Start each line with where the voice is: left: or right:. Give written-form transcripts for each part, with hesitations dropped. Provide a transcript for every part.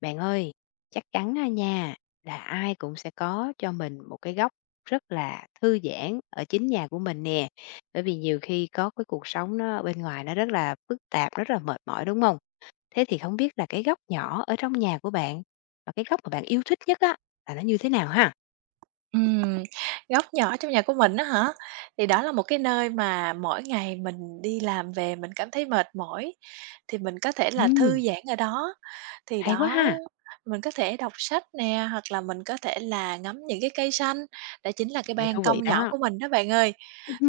left: Bạn ơi, chắc chắn á nha, là ai cũng sẽ có cho mình một cái góc rất là thư giãn ở chính nhà của mình nè. Bởi vì nhiều khi có cái cuộc sống nó bên ngoài nó rất là phức tạp, rất là mệt mỏi, đúng không? Thế thì không biết là cái góc nhỏ ở trong nhà của bạn, và cái góc mà bạn yêu thích nhất á, là nó như thế nào ha?
right: Ừm, Góc nhỏ trong nhà của mình đó hả? Thì đó là một cái nơi mà mỗi ngày mình đi làm về mình cảm thấy mệt mỏi, thì mình có thể là thư
left: Ừm,
right: giãn ở đó. Thì
left: hay quá
right: đó,
left: ha!
right: mình có thể đọc sách nè, hoặc là mình có thể là ngắm những cái cây xanh, đó chính là cái
left: Nghe
right: ban
left: thú vị
right: công nhỏ
left: đó.
right: của mình đó bạn ơi.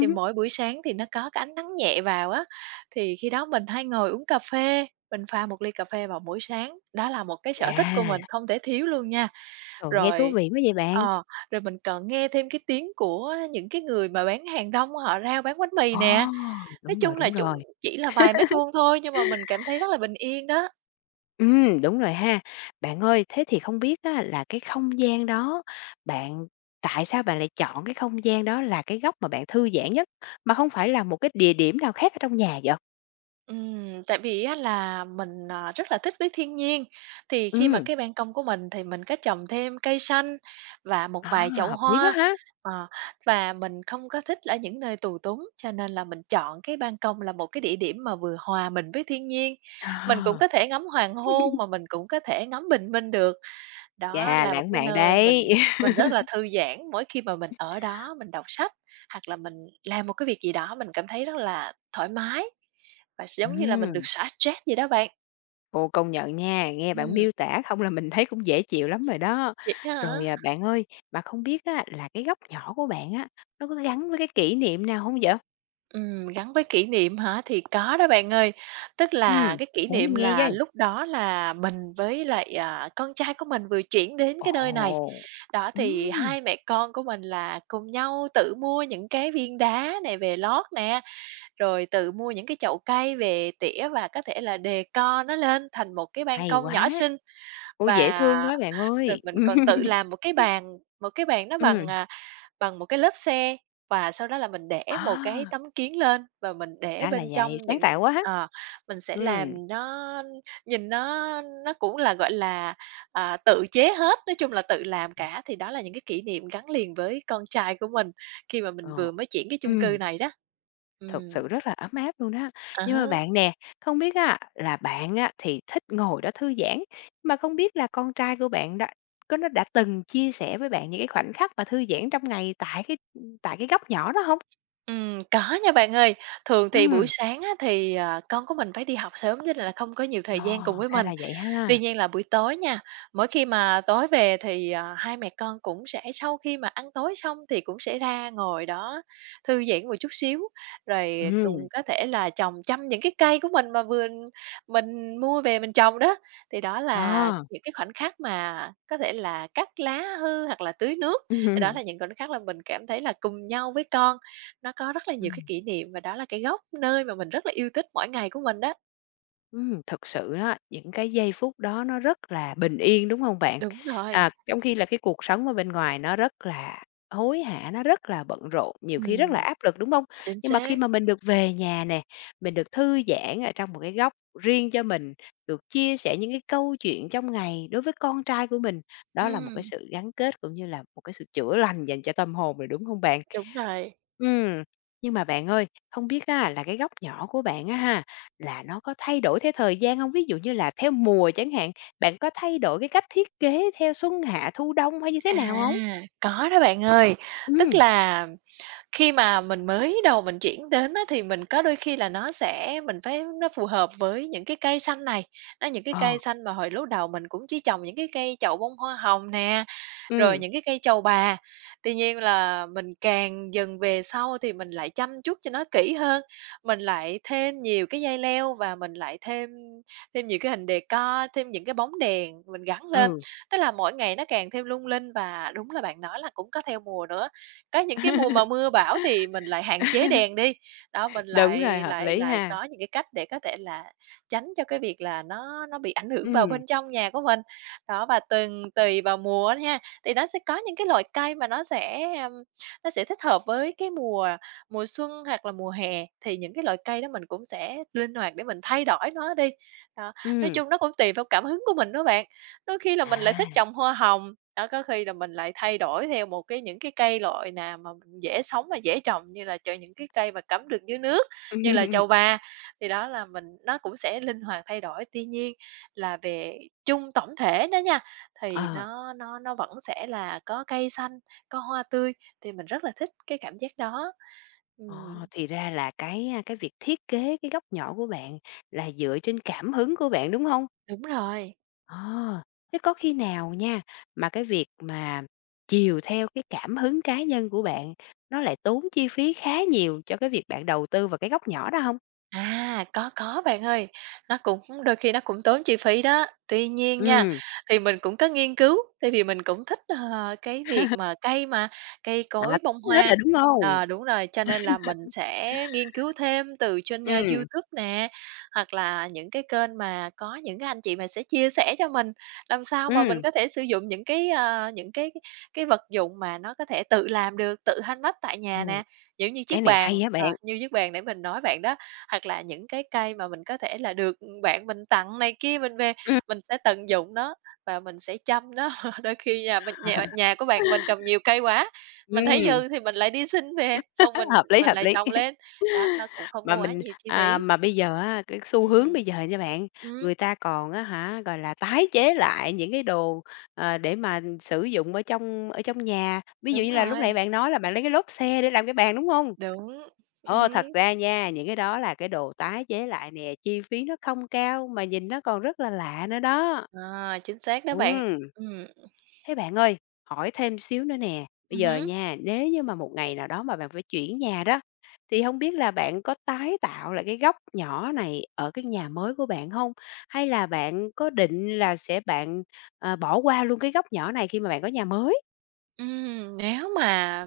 right: Thì mỗi buổi sáng thì nó có cái ánh nắng nhẹ vào á, thì khi đó mình hay ngồi uống cà phê, mình pha một ly cà phê vào buổi sáng, đó là một cái sở thích của mình
left: À,
right: không thể thiếu luôn nha.
left: ừ, nghe thú
right: Rồi
left: vị quá vậy bạn.
right: ờ, rồi mình còn nghe thêm cái tiếng của những cái người mà bán hàng rong, họ ra bán bánh mì
left: Ồ,
right: nè. Nói
left: đúng rồi,
right: chung là
left: đúng
right: chủ
left: rồi.
right: Chỉ là vài mét vuông thôi nhưng mà mình cảm thấy rất là bình yên đó.
left: Đúng rồi ha. Bạn ơi, thế thì không biết á là cái không gian đó, bạn tại sao bạn lại chọn cái không gian đó là cái góc mà bạn thư giãn nhất, mà không phải là một cái địa điểm nào khác ở trong nhà vậy?
right: Tại vì á là mình, rất là thích với thiên nhiên, thì khi mà
left: Ừm,
right: cái ban công của mình thì mình có trồng thêm cây xanh và một
left: à,
right: vài chậu
left: hợp lý quá
right: hoa,
left: ha.
right: ờ, và mình không có thích ở những nơi tù túng, cho nên là mình chọn cái ban công là một cái địa điểm mà vừa hòa mình với thiên nhiên. Mình cũng
left: À,
right: có thể ngắm hoàng hôn mà mình cũng có thể ngắm bình minh được. Đó
left: chà,
right: là một
left: lãng
right: cái
left: mạn
right: nơi
left: đấy.
right: mình mình rất là thư giãn mỗi khi mà mình ở đó, mình đọc sách hoặc là mình làm một cái việc gì đó mình cảm thấy rất là thoải mái và giống như là mình được
left: Ừm,
right: xả stress vậy đó bạn.
left: ô, công nhận nha, nghe bạn
right: Ừm,
left: miêu tả không là mình thấy cũng dễ chịu lắm rồi đó.
right: Vậy đó hả?
left: Rồi, à, bạn ơi, mà không biết á là cái góc nhỏ của bạn á, nó có gắn với cái kỷ niệm nào không vậy?
right: Gắn với kỷ niệm hả? Thì có đó bạn ơi. Tức
left: Ừm,
right: là cái kỷ
left: để
right: niệm
left: mình nghe
right: là
left: với.
right: lúc đó là mình với lại, con trai của mình vừa chuyển đến cái nơi này.
left: Ồ!
right: Đó, thì
left: Ừm,
right: hai mẹ con của mình là cùng nhau tự mua những cái viên đá này về lót nè. Rồi tự mua những cái chậu cây về tỉa và có thể là decor nó lên thành một cái ban
left: hay
right: công
left: quá!
right: nhỏ xinh,
left: Ôi, dễ thương
right: và
left: quá bạn
right: rồi
left: ơi!
right: mình còn tự làm một cái bàn nó bằng,
left: Ừm,
right: bằng một cái lớp xe và sau đó là mình để một cái
left: à,
right: tấm kiến lên và mình để
left: ra là
right: bên
left: vậy,
right: trong
left: sáng
right: những
left: tạo quá!
right: ờ, mình sẽ
left: Ừm,
right: làm nó nhìn nó cũng là, gọi là, tự chế hết, nói chung là tự làm cả, thì đó là những cái kỷ niệm gắn liền với con trai của mình khi mà mình
left: ờ,
right: vừa mới chuyển cái chung cư
left: ừm,
right: này đó. Ừ.
left: thực sự rất là ấm áp luôn đó. Nhưng mà bạn
right: À.
left: nè, không biết á là bạn á thì thích ngồi đó thư giãn, mà không biết là con trai của bạn đã có nó đã từng chia sẻ với bạn những cái khoảnh khắc mà thư giãn trong ngày tại cái góc nhỏ đó không?
right: Có nha bạn ơi. Thường thì buổi
left: Ừ,
right: sáng á, thì, con của mình phải đi học sớm cho nên là không có nhiều thời
left: ờ,
right: gian cùng với
left: ra
right: mình.
left: là vậy
right: Tuy
left: ha.
right: nhiên là buổi tối nha, mỗi khi mà tối về thì, hai mẹ con cũng sẽ sau khi mà ăn tối xong thì cũng sẽ ra ngồi đó thư giãn một chút xíu, rồi
left: Ừ,
right: cùng có thể là trồng chăm những cái cây của mình mà vừa mình mua về mình trồng đó. Thì đó là
left: ờ.
right: những cái khoảnh khắc mà có thể là cắt lá hư hoặc là tưới nước, thì đó
left: Ừm.
right: là những khoảnh khắc là mình cảm thấy là cùng nhau với con, nó có rất là nhiều cái kỷ niệm và đó là cái góc nơi mà mình rất là yêu thích mỗi ngày của mình đó.
left: Thực sự á, những cái giây phút đó nó rất là bình yên, đúng hông bạn?
right: Đúng rồi.
left: À, trong khi là cái cuộc sống ở bên ngoài nó rất là hối hả, nó rất là bận rộn, nhiều khi rất
right: Ừm,
left: là áp lực, đúng hông?
right: Chính
left: Nhưng mà khi
right: xác.
left: mà mình được về nhà nè, mình được thư giãn ở trong một cái góc riêng cho mình, được chia sẻ những cái câu chuyện trong ngày đối với con trai của mình, đó là một cái
right: Ừm.
left: sự gắn kết cũng như là một cái sự chữa lành dành cho tâm hồn rồi, đúng hông bạn?
right: Đúng rồi.
left: Ừm, nhưng mà bạn ơi, không biết á là cái góc nhỏ của bạn á ha, là nó có thay đổi theo thời gian không? Ví dụ như là theo mùa chẳng hạn, bạn có thay đổi cái cách thiết kế theo xuân hạ thu đông hay như thế
right: À,
left: nào không?
right: có đó bạn ơi. Tức
left: Ừ,
right: là khi mà mình mới đầu mình chuyển đến á, thì mình có đôi khi là nó sẽ mình phải nó phù hợp với những cái cây xanh này, đó, những cái cây
left: ờ,
right: xanh mà hồi lúc đầu mình cũng chỉ trồng những cái cây chậu bông hoa hồng nè, rồi
left: ừm,
right: những cái cây trầu bà. Tuy nhiên là mình càng dần về sau thì mình lại chăm chút cho nó kỹ hơn, mình lại thêm nhiều cái dây leo và mình lại thêm thêm nhiều cái hình decor, thêm những cái bóng đèn mình gắn lên.
left: ừ.
right: Tức là mỗi ngày nó càng thêm lung linh và đúng là bạn nói là cũng có theo mùa nữa. Có những cái mùa mà mưa bão thì mình lại hạn chế đèn đi, đó, mình
left: Đúng rồi,
right: lại
left: hợp
right: lại
left: lý
right: lại
left: ha.
right: có những cái cách để có thể là tránh cho cái việc là nó bị ảnh hưởng vào
left: Ừ,
right: bên trong nhà của mình. Đó, và từng tùy vào mùa á nha thì nó sẽ có những cái loại cây mà nó sẽ thích hợp với cái mùa mùa xuân hoặc là mùa hè, thì những cái loại cây đó mình cũng sẽ linh hoạt để mình thay đổi nó đi. Đó, nói
left: ừ,
right: chung nó cũng tùy theo cảm hứng của mình đó bạn. Đôi khi là mình lại thích
left: à.
right: trồng hoa hồng, đó, có khi là mình lại thay đổi theo một cái những cái cây loại nào mà mình dễ sống và dễ trồng như là trời những cái cây mà cắm được dưới nước, như là trầu bà, thì đó là mình nó cũng sẽ linh hoạt thay đổi. Tuy nhiên là về chung tổng thể đó nha thì
left: Ờ,
right: nó vẫn sẽ là có cây xanh, có hoa tươi, thì mình rất là thích cái cảm giác đó. Ừm,
left: ờ, thì ra là cái việc thiết kế cái góc nhỏ của bạn là dựa trên cảm hứng của bạn, đúng không?
right: Đúng rồi.
left: Ờ, thế có khi nào nha, mà cái việc mà chiều theo cái cảm hứng cá nhân của bạn, nó lại tốn chi phí khá nhiều cho cái việc bạn đầu tư vào cái góc nhỏ đó không?
right: À, có bạn ơi. Nó cũng đôi khi nó cũng tốn chi phí đó. Tuy nhiên nha,
left: Ừ,
right: thì mình cũng có nghiên cứu, tại vì mình cũng thích, cái việc mà cây
left: à,
right: cối, bông
left: tính hết
right: hoa.
left: rồi, đúng không?
right: Ờ, đúng rồi, cho nên là mình sẽ nghiên cứu thêm từ trên,
left: Ừ,
right: YouTube nè, hoặc là những cái kênh mà có những cái anh chị mà sẽ chia sẻ cho mình, làm sao mà mình
left: ừ,
right: có thể sử dụng những cái, cái vật dụng mà nó có thể tự làm được, tự handmade tại nhà nè,
left: ừm,
right: giống như
left: cái
right: chiếc
left: này
right: bàn,
left: hay á bạn.
right: như chiếc bàn để mình nói bạn đó. Hoặc là những cái cây mà mình có thể là được, bạn mình tặng này kia mình về,
left: Ừ.
right: mình sẽ tận dụng nó và mình sẽ chăm nó. Đôi khi nhà của bạn mình trồng nhiều cây quá, mình thấy
left: Ừm,
right: dư thì mình lại đi xin về, xong mình
left: hợp lý,
right: mình
left: hợp
right: lại
left: lý.
right: trồng lên. Đó, nó cũng không có
left: Mà
right: quá
left: mình
right: nhiều chi
left: à,
right: phí.
left: mà bây giờ á, cái xu hướng
right: Ừm,
left: bây giờ nha bạn,
right: ừm,
left: người ta còn á hả, gọi là, tái chế lại những cái đồ, ờ, để mà sử dụng ở trong nhà. Ví dụ
right: đúng
left: như là lúc nãy
right: rồi,
left: bạn nói là bạn lấy cái lốp xe để làm cái bàn, đúng không?
right: đúng,
left: Ờ,
right: ừm,
left: thật ra nha, những cái đó là cái đồ tái chế lại nè, chi phí nó không cao mà nhìn nó còn rất là lạ nữa đó.
right: ờ, chính xác đó bạn.
left: Ừm.
right: Ừm,
left: Thế bạn ơi, hỏi thêm xíu nữa nè, bây giờ
right: hứm,
left: nha, nếu như mà một ngày nào đó mà bạn phải chuyển nhà đó, thì không biết là bạn có tái tạo lại cái góc nhỏ này ở cái nhà mới của bạn không? Hay là bạn có định là ờ, bỏ qua luôn cái góc nhỏ này khi mà bạn có nhà mới?
right: ừm, nếu mà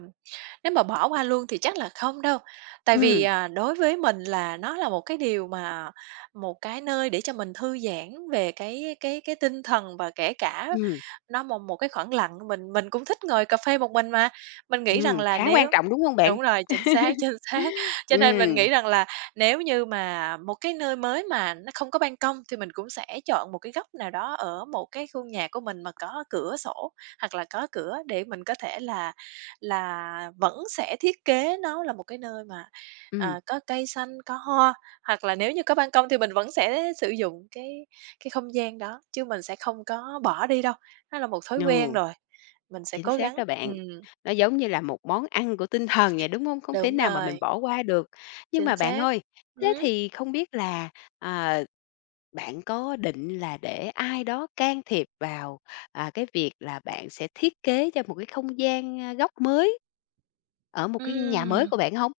right: nếu mà bỏ qua luôn thì chắc là không đâu, tại vì,
left: Ừm,
right: đối với mình là nó là một cái điều mà một cái nơi để cho mình thư giãn về cái tinh thần và kể cả
left: ừm,
right: nó một một cái khoảng lặng, mình cũng thích ngồi cà phê một mình mà. Mình nghĩ rằng là
left: khá quan
right: nếu
left: trọng, đúng không bạn?
right: Đúng rồi, chính xác, chính xác. Cho nên mình
left: Ừm,
right: nghĩ rằng là nếu như mà một cái nơi mới mà nó không có ban công thì mình cũng sẽ chọn một cái góc nào đó ở một cái khu nhà của mình mà có cửa sổ hoặc là có cửa để mình có thể là vẫn sẽ thiết kế nó là một cái nơi mà,
left: ừm,
right: có cây xanh, có hoa, hoặc là nếu như có ban công thì mình vẫn sẽ sử dụng cái không gian đó, chứ mình sẽ không có bỏ đi đâu, nó là một thói quen
left: ừ.
right: rồi, mình sẽ
left: Chính
right: cố
left: xác
right: gắng
left: đó bạn. Nó giống như là một món ăn của tinh thần vậy, đúng không? Không thể
right: đúng
left: nào mà mình
right: rồi,
left: bỏ qua được. Nhưng
right: chính
left: mà bạn
right: xác.
left: ơi, thế
right: Ừm,
left: thì không biết là, ờ, bạn có định là để ai đó can thiệp vào, à, cái việc là bạn sẽ thiết kế cho một cái không gian, a, góc mới ở một cái nhà mới
right: ừm.
left: của bạn không?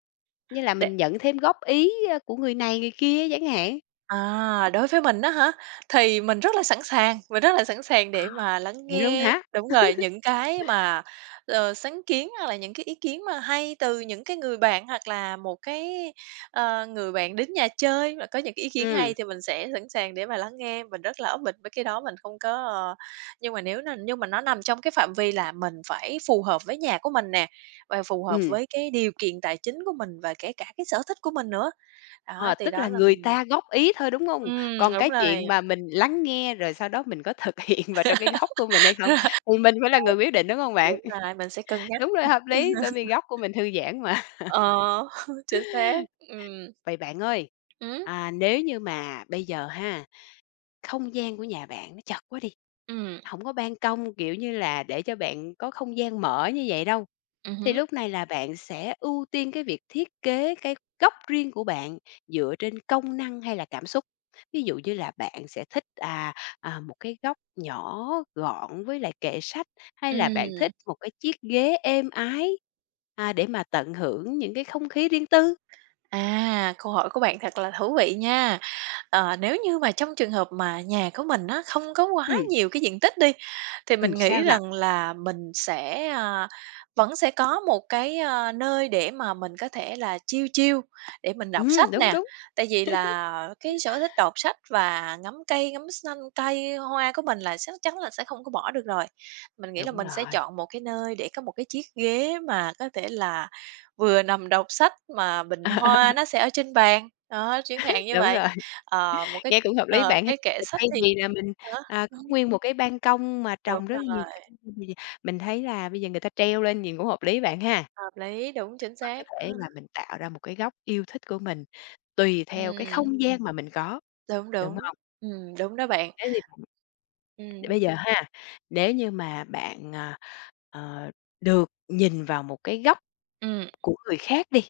left: Như là mình nhận thêm góp ý, a, của người này người kia chẳng hạn,
right: À, đối với mình đó hả? Thì mình rất là sẵn sàng, mình rất là sẵn sàng để mà lắng
left: vậy luôn
right: nghe
left: hả?
right: đúng rồi, những cái mà, sáng kiến hoặc là những cái ý kiến mà hay từ những cái người bạn hoặc là một cái, người bạn đến nhà chơi mà có những cái ý kiến
left: Ừ,
right: hay thì mình sẽ sẵn sàng để mà lắng nghe. Mình rất là bịch với cái đó, mình không có, ờ nhưng mà nó nằm trong cái phạm vi là mình phải phù hợp với nhà của mình nè, và phù hợp
left: ừ.
right: với cái điều kiện tài chính của mình và kể cả cái sở thích của mình nữa. Đó,
left: Ờ,
right: thì
left: tức
right: đó
left: là
right: là.
left: người ta góp ý thôi, đúng không? Còn
right: Đúng
left: cái
right: rồi.
left: chuyện mà mình lắng nghe rồi sau đó mình có thực hiện vào trong cái góc của mình hay không thì mình phải là
right: Đây,
left: người quyết định, đúng không bạn?
right: đúng rồi, mình sẽ cân nhắc.
left: Đúng rồi, hợp lý, bởi vì góc của mình thư giãn mà.
right: Ờ, chính xác. Ừm,
left: Vậy bạn ơi,
right: hứm,
left: à, nếu như mà bây giờ ha, không gian của nhà bạn nó chật quá đi,
right: ừm,
left: không có ban công, kiểu như là, để cho bạn có không gian mở như vậy đâu. Thì
right: hứm,
left: lúc này là bạn sẽ ưu tiên cái việc thiết kế cái góc riêng của bạn dựa trên công năng hay là cảm xúc. Ví dụ như là bạn sẽ thích, à, à, một cái góc nhỏ gọn với lại kệ sách, hay là bạn
right: ừm.
left: thích một cái chiếc ghế êm ái, à, để mà tận hưởng những cái không khí riêng tư.
right: À, câu hỏi của bạn thật là thú vị nha. Ờ, nếu như mà trong trường hợp mà nhà của mình á, không có quá
left: Ừm,
right: nhiều cái diện tích đi, thì mình nghĩ
left: sao nào?
right: rằng là mình sẽ, vẫn sẽ có một cái, nơi để mà mình có thể là chill chill, để mình đọc sách
left: Đúng,
right: nè.
left: đúng,
right: Tại vì là cái sở thích đọc sách và ngắm cây, ngắm xanh cây hoa của mình là chắc chắn là sẽ không có bỏ được rồi. Mình nghĩ là
left: đúng
right: mình sẽ
left: rồi,
right: chọn một cái nơi để có một cái chiếc ghế mà có thể là vừa nằm đọc sách mà bình hoa nó sẽ ở trên bàn, đó, chẳng hạn như
left: đúng
right: vậy.
left: rồi.
right: Ờ, một cái,
left: Nghe cũng hợp lý bạn ha.
right: cái kệ
left: Giờ
right: sách
left: thay
right: thì
left: vì là mình,
right: đó,
left: à, có
right: ừm,
left: nguyên một cái ban công mà
right: đúng
left: trồng rất là nhiều
right: rồi,
left: cây thì mình thấy là bây giờ người ta treo lên nhìn cũng hợp lý bạn ha.
right: hợp lý, đúng, chính
left: Và có
right: xác.
left: thể là mình tạo ra một cái góc yêu thích của mình tùy theo cái
right: Ừm,
left: không gian mà mình có,
right: Đúng,
left: đúng
right: đúng,
left: hông?
right: đúng đó bạn.
left: Thế thì
right: Ừm.
left: bây giờ ha, nếu như mà bạn, ờ, ờ, được nhìn vào một cái góc
right: Ừm.
left: của người khác đi.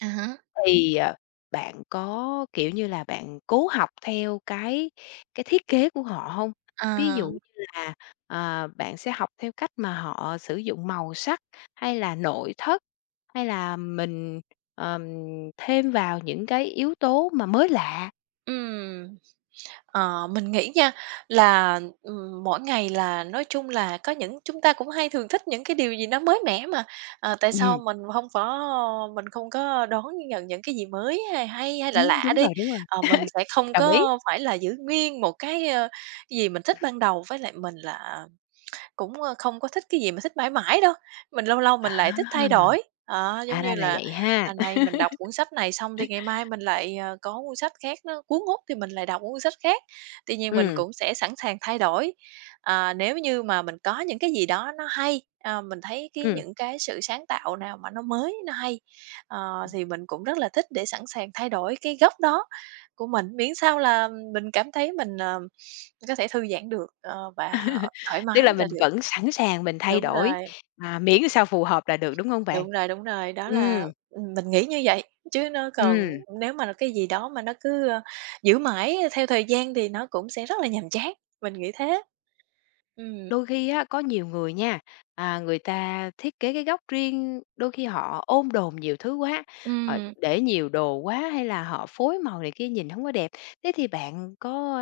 right: À há.
left: Thì, ờ, bạn có, kiểu như là, bạn cố học theo cái thiết kế của họ hông? Ví dụ
right: Ờ.
left: như là, ờ, bạn sẽ học theo cách mà họ sử dụng màu sắc, hay là nội thất, hay là mình, ờm, thêm vào những cái yếu tố mà mới lạ?
right: Ừm. Mình nghĩ nha là, mỗi ngày là nói chung là có những chúng ta cũng hay thường thích những cái điều gì nó mới mẻ mà, tại sao
left: Ừm,
right: mình không có đón nhận những cái gì mới hay hay hay lạ lạ
left: đúng
right: đi.
left: rồi, đúng rồi.
right: Mình sẽ không
left: Đồng ý.
right: có phải là giữ nguyên một cái gì mình thích ban đầu. Với lại mình là cũng không có thích cái gì mà thích mãi mãi đâu, mình lâu lâu mình
left: À,
right: lại thích thay đổi. Đó, giống
left: à,
right: như
left: ra là
right: là
left: vậy ha.
right: hôm nay mình đọc cuốn sách này xong thì ngày mai mình lại, có cuốn sách khác nó cuốn hút thì mình lại đọc cuốn sách khác. Tuy nhiên mình cũng sẽ sẵn sàng thay đổi, à, nếu như mà mình có những cái gì đó nó hay, mình thấy cái
left: Ừm,
right: những cái sự sáng tạo nào mà nó mới, nó hay,
left: ừm.
right: thì mình cũng rất là thích để sẵn sàng thay đổi cái góc đó của mình, miễn sao là mình cảm thấy mình, có thể thư giãn được, và thoải
left: Tức là
right: mái là
left: mình
right: được.
left: vẫn sẵn sàng mình thay
right: Đúng
left: đổi,
right: rồi,
left: à, miễn sao phù hợp là được, đúng hông bạn?
right: đúng rồi, đúng rồi, đó là,
left: Ừm.
right: mình nghĩ như vậy, chứ nó còn
left: Ừm,
right: nếu mà là cái gì đó mà nó cứ giữ mãi theo thời gian thì nó cũng sẽ rất là nhàm chán, mình nghĩ thế. Ừm.
left: đôi khi á, có nhiều người nha, à, người ta thiết kế cái góc riêng, đôi khi họ ôm đồm nhiều thứ quá, họ
right: Ừm.
left: để nhiều đồ quá hay là họ phối màu này kia nhìn không có đẹp. Thế thì bạn có,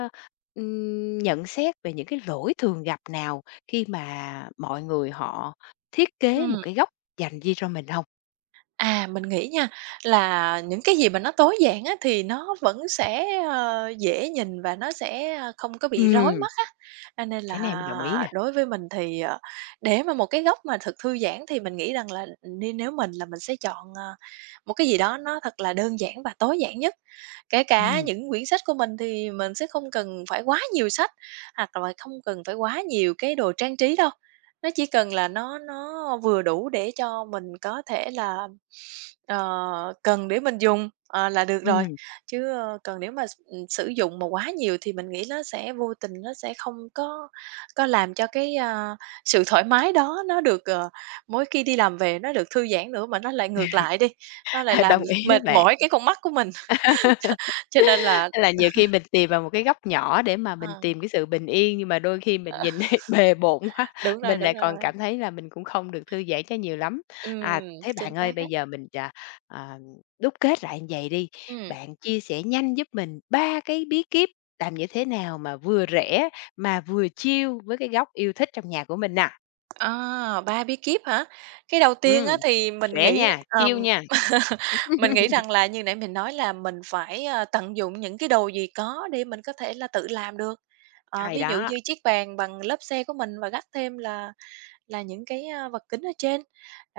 left: nhận xét về những cái lỗi thường gặp nào khi mà mọi người họ thiết kế một
right: Ừm.
left: cái góc dành riêng cho mình không?
right: À, mình nghĩ nha, là những cái gì mà nó tối giản á, thì nó vẫn sẽ dễ nhìn và nó sẽ không có bị rối
left: Ừm,
right: mắt á. Cho nên
left: cái này mình đồng ý
right: là
left: nè.
right: đối với mình thì, để mà một cái góc mà thật thư giãn thì mình nghĩ rằng là nếu mình sẽ chọn, một cái gì đó nó thật là đơn giản và tối giản nhất. Kể cả
left: Ừm,
right: những quyển sách của mình thì mình sẽ không cần phải quá nhiều sách, hoặc là không cần phải quá nhiều cái đồ trang trí đâu. Nó chỉ cần là nó vừa đủ để cho mình có thể là, cần để mình dùng, là được rồi,
left: ừm,
right: chứ còn nếu mà s sử dụng mà quá nhiều thì mình nghĩ nó sẽ vô tình nó sẽ không có làm cho cái, sự thoải mái đó nó được, mỗi khi đi làm về nó được thư giãn nữa mà nó lại ngược lại đi, nó lại làm
left: đồng ý đó
right: mệt
left: bạn.
right: mỏi cái con mắt của mình. Cho cho nên là,
left: Tức là nhiều khi mình tìm vào một cái góc nhỏ để mà mình
right: ờ,
left: tìm cái sự bình yên, nhưng mà đôi khi mình nhìn bề bộn quá,
right: đúng rồi,
left: mình
right: đúng
left: lại còn
right: rồi.
left: cảm thấy là mình cũng không được thư giãn cho nhiều lắm. À,
right: Ừm,
left: thế
right: chính
left: bạn ơi,
right: xác á.
left: bây giờ mình, à, à, đúc kết lại như vậy đi,
right: Ừm,
left: bạn chia sẻ nhanh giúp mình 3 cái bí kíp làm như thế nào mà vừa rẻ mà vừa chill với cái góc yêu thích trong nhà của mình nè.
right: à, 3 bí kíp hả? Cái đầu tiên
left: Ừm,
right: á thì mình
left: rẻ
right: nghĩ,
left: nha, chill nha,
right: mình nghĩ rằng là như nãy mình nói là mình phải, tận dụng những cái đồ gì có để mình có thể là tự làm được.
left: hay
right: Ví dụ
left: đó.
right: như chiếc bàn bằng lớp xe của mình và gác thêm là những cái, vật kính ở trên.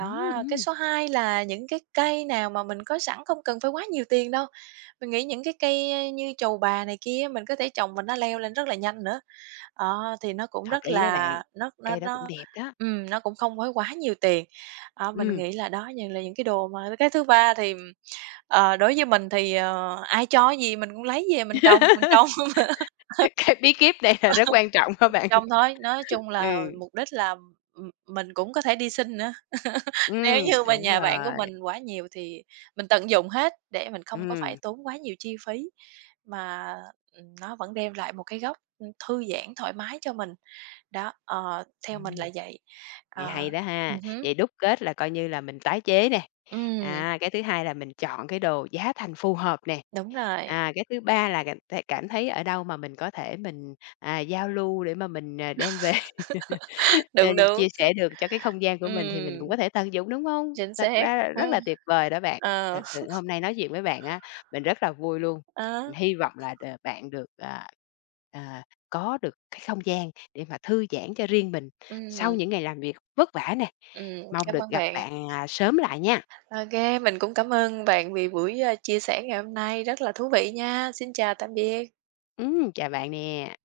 left: Ừm,
right: cái
left: ừm,
right: số 2 là những cái cây nào mà mình có sẵn không cần phải quá nhiều tiền đâu. Mình nghĩ những cái cây, như trầu bà này kia mình có thể trồng và nó leo lên rất là nhanh nữa. Thì nó cũng
left: hợp
right: rất
left: lý đó bạn,
right: là nó nó
left: cây đó cũng
right: nó
left: đẹp đó.
right: nó cũng không phải quá nhiều tiền. Mình
left: Ừm.
right: nghĩ là đó là những cái đồ mà cái thứ ba thì, đối với mình thì, ai cho gì mình cũng lấy về mình trồng,
left: Cái bí kíp này là rất quan trọng các bạn?
right: trồng thôi. Nói chung là
left: Ừ,
right: mục đích là, mình cũng có thể đi xin nữa. Nếu như mà
left: đúng
right: nhà bạn của
left: rồi,
right: mình quá nhiều thì mình tận dụng hết để mình không có phải
left: ừm,
right: tốn quá nhiều chi phí, mà nó vẫn đem lại một cái góc thư giãn thoải mái cho mình. Đó, theo mình
left: ừm,
right: là vậy.
left: nghe
right: Ờ.
left: hay đó ha.
right: Hứm,
left: Vậy đúc kết là coi như là mình tái chế nè,
right: ừm,
left: à, cái thứ hai là mình chọn cái đồ giá thành phù hợp nè,
right: đúng rồi.
left: à, cái thứ ba là cảm cảm thấy ở đâu mà mình có thể mình, à, giao lưu để mà mình, à, đem về. Ờ,
right: Đúng, đúng.
left: chia sẻ được cho cái không gian của mình thì mình cũng
right: Ừm,
left: có thể tận dụng, đúng không?
right: chính
left: Thật
right: xác.
left: ra là rất
right: Ừm,
left: là tuyệt vời đó bạn.
right: ờ,
left: Thật sự hôm nay nói chuyện với bạn á, mình rất là vui luôn. Mình
right: đó,
left: hy vọng là đ bạn được, à, à, có được cái không gian để mà thư giãn cho riêng mình
right: ừm,
left: sau những ngày làm việc vất vả nè.
right: ừm,
left: Mong
right: cảm
left: được
right: ơn
left: gặp
right: bạn.
left: bạn, à, sớm lại nha.
right: Ô kê, mình cũng cảm ơn bạn vì buổi, chia sẻ ngày hôm nay rất là thú vị nha. Xin chào, tạm biệt.
left: Chào bạn nè.